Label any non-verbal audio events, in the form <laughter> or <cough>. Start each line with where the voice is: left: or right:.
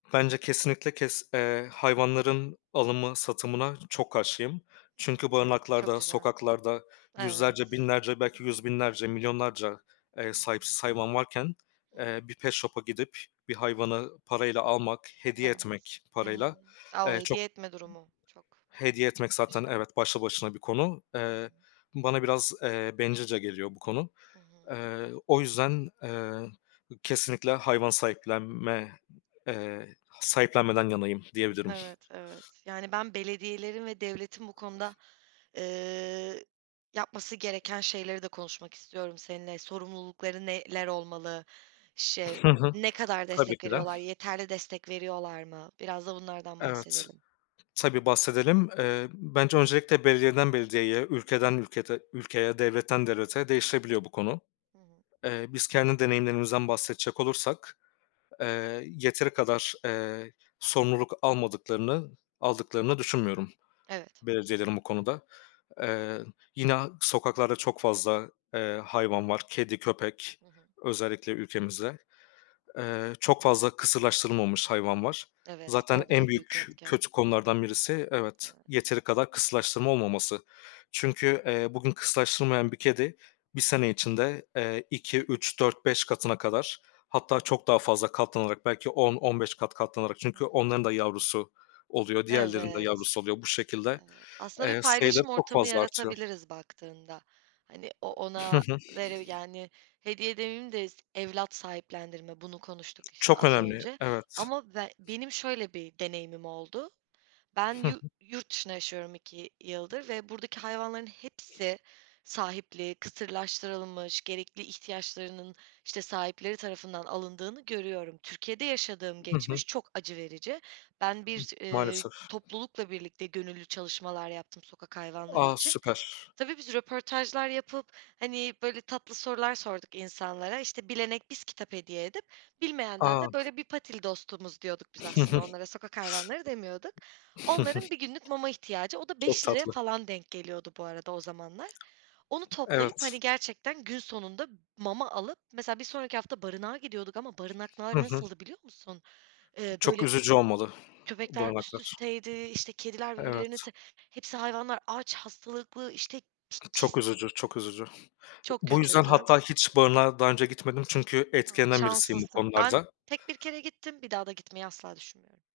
left: Bence kesinlikle kes eee, hayvanların alımı, satımına çok karşıyım.
right: Hı hı.
left: Çünkü
right: Çok
left: barınaklarda,
right: güzel.
left: sokaklarda yüzlerce,
right: Evet.
left: binlerce
right: Hı
left: belki yüz
right: hı.
left: binlerce, milyonlarca, eee,
right: Hı hı.
left: sahipsiz hayvan varken,
right: Hı
left: eee,
right: hı.
left: bir pet shop'a gidip bir hayvanı parayla almak, hediye
right: Evet.
left: etmek
right: Hı hı.
left: parayla,
right: O!
left: eee, çok
right: Hediye etme durumu çok
left: Hediye etmek zaten
right: başka.
left: evet, başlı başına bir konu.
right: Hı hı.
left: Eee, bana biraz, eee, bencilce geliyor bu konu.
right: Hı hı.
left: Eee, o yüzden, eee, kesinlikle hayvan sahiplenme eee, sahiplenmeden yanayım diyebilirim.
right: Evet, evet. Yani, ben belediyelerin ve devletin bu konuda, eee, yapması gereken şeyleri de konuşmak istiyorum seninle. Sorumlulukları neler olmalı? Şey,
left: Hı hı.
right: ne kadar
left: Tabii
right: destek
left: ki de.
right: veriyorlar? Yeterli destek veriyorlar mı? Biraz da bunlardan
left: Evet,
right: bahsedelim.
left: tabii bahsedelim. Eee, bence öncelikle belediyeden belediyeye, ülkeden ülkete ülkeye, devletten devlete değişebiliyor bu konu.
right: Hı hı.
left: Eee, biz kendi deneyimlerimizden bahsedecek olursak, eee, yeteri kadar, eee, sorumluluk almadıklarını, aldıklarını düşünmüyorum
right: Evet.
left: belediyelerin bu konuda. Eee, yine sokaklarda çok fazla, eee, hayvan var. Kedi, köpek
right: Hı hı.
left: özellikle ülkemizde. Eee, çok fazla kısırlaştırılmamış hayvan var.
right: Evet,
left: Zaten
right: o
left: en
right: da büyük
left: büyük
right: etken.
left: kötü konulardan birisi, evet,
right: Evet.
left: yeteri kadar kısırlaştırma olmaması. Çünkü, eee, bugün kısırlaştırılmayan bir kedi bir sene
right: <unintelligible>
left: içinde, eee, 2-3-4-5 katına kadar,
right: Hı.
left: hatta çok daha fazla katlanarak, belki 10-15 kat katlanarak çünkü
right: <unintelligible>
left: onların da yavrusu oluyor, diğerlerinin de
right: Evet,
left: yavrusu oluyor. Bu şekilde,
right: evet. Aslında bir
left: eee, sayıları
right: paylaşım
left: çok
right: ortamı
left: fazla artıyor.
right: yaratabiliriz baktığında. Hani, o
left: Hı
right: ona
left: hı.
right: veri yani, hediye demeyeyim de evlat sahiplendirme, bunu konuştuk, işte,
left: Çok
right: az
left: önemli,
right: önce.
left: evet.
right: Ama be benim şöyle bir deneyimim oldu. Ben
left: Hı hı.
right: yu yurt dışında yaşıyorum 2 yıldır ve buradaki hayvanların hepsi sahipli, kısırlaştırılmış, gerekli ihtiyaçlarının, işte, sahipleri tarafından alındığını görüyorum. Türkiye'de yaşadığım
left: Hı hı.
right: geçmiş çok acı verici. Ben bir, eee,
left: Maalesef.
right: toplulukla birlikte gönüllü çalışmalar yaptım sokak hayvanları
left: A!
right: için.
left: Süper.
right: Tabii, biz röportajlar yapıp, hani, böyle tatlı sorular sorduk insanlara. İşte, bilene biz kitap hediye edip bilmeyenden
left: A.
right: de, böyle, bir patili dostumuz diyorduk biz
left: Hı
right: aslında
left: hı.
right: onlara, sokak hayvanları demiyorduk. Onların bir günlük mama ihtiyacı,
left: <chuckles>
right: o da
left: Çok
right: ₺5'ya
left: tatlı.
right: falan denk geliyordu bu arada o zamanlar. Onu toplayıp, hani,
left: Evet.
right: gerçekten gün sonunda mama alıp, mesela, bir sonraki hafta barınağa gidiyorduk ama barınaklar
left: Hı hı.
right: nasıldı, biliyor musun? Eee,
left: Çok
right: böyle
left: üzücü olmalı <exhales>
right: köpekler üst
left: barınaklar.
right: üsteydi, işte, kediler birbirlerini te
left: Evet.
right: hepsi hayvanlar aç, hastalıklı, işte, ki
left: Çok
right: kis
left: üzücü, çok üzücü.
right: Çok
left: Bu yüzden
right: kötüydü.
left: hatta hiç barınağa daha önce gitmedim. Çünkü
right: A,
left: etkilenen birisiyim bu
right: şanslısın. Ben
left: konularda.
right: tek 1 kere gittim. Bir daha da gitmeyi asla düşünmüyorum.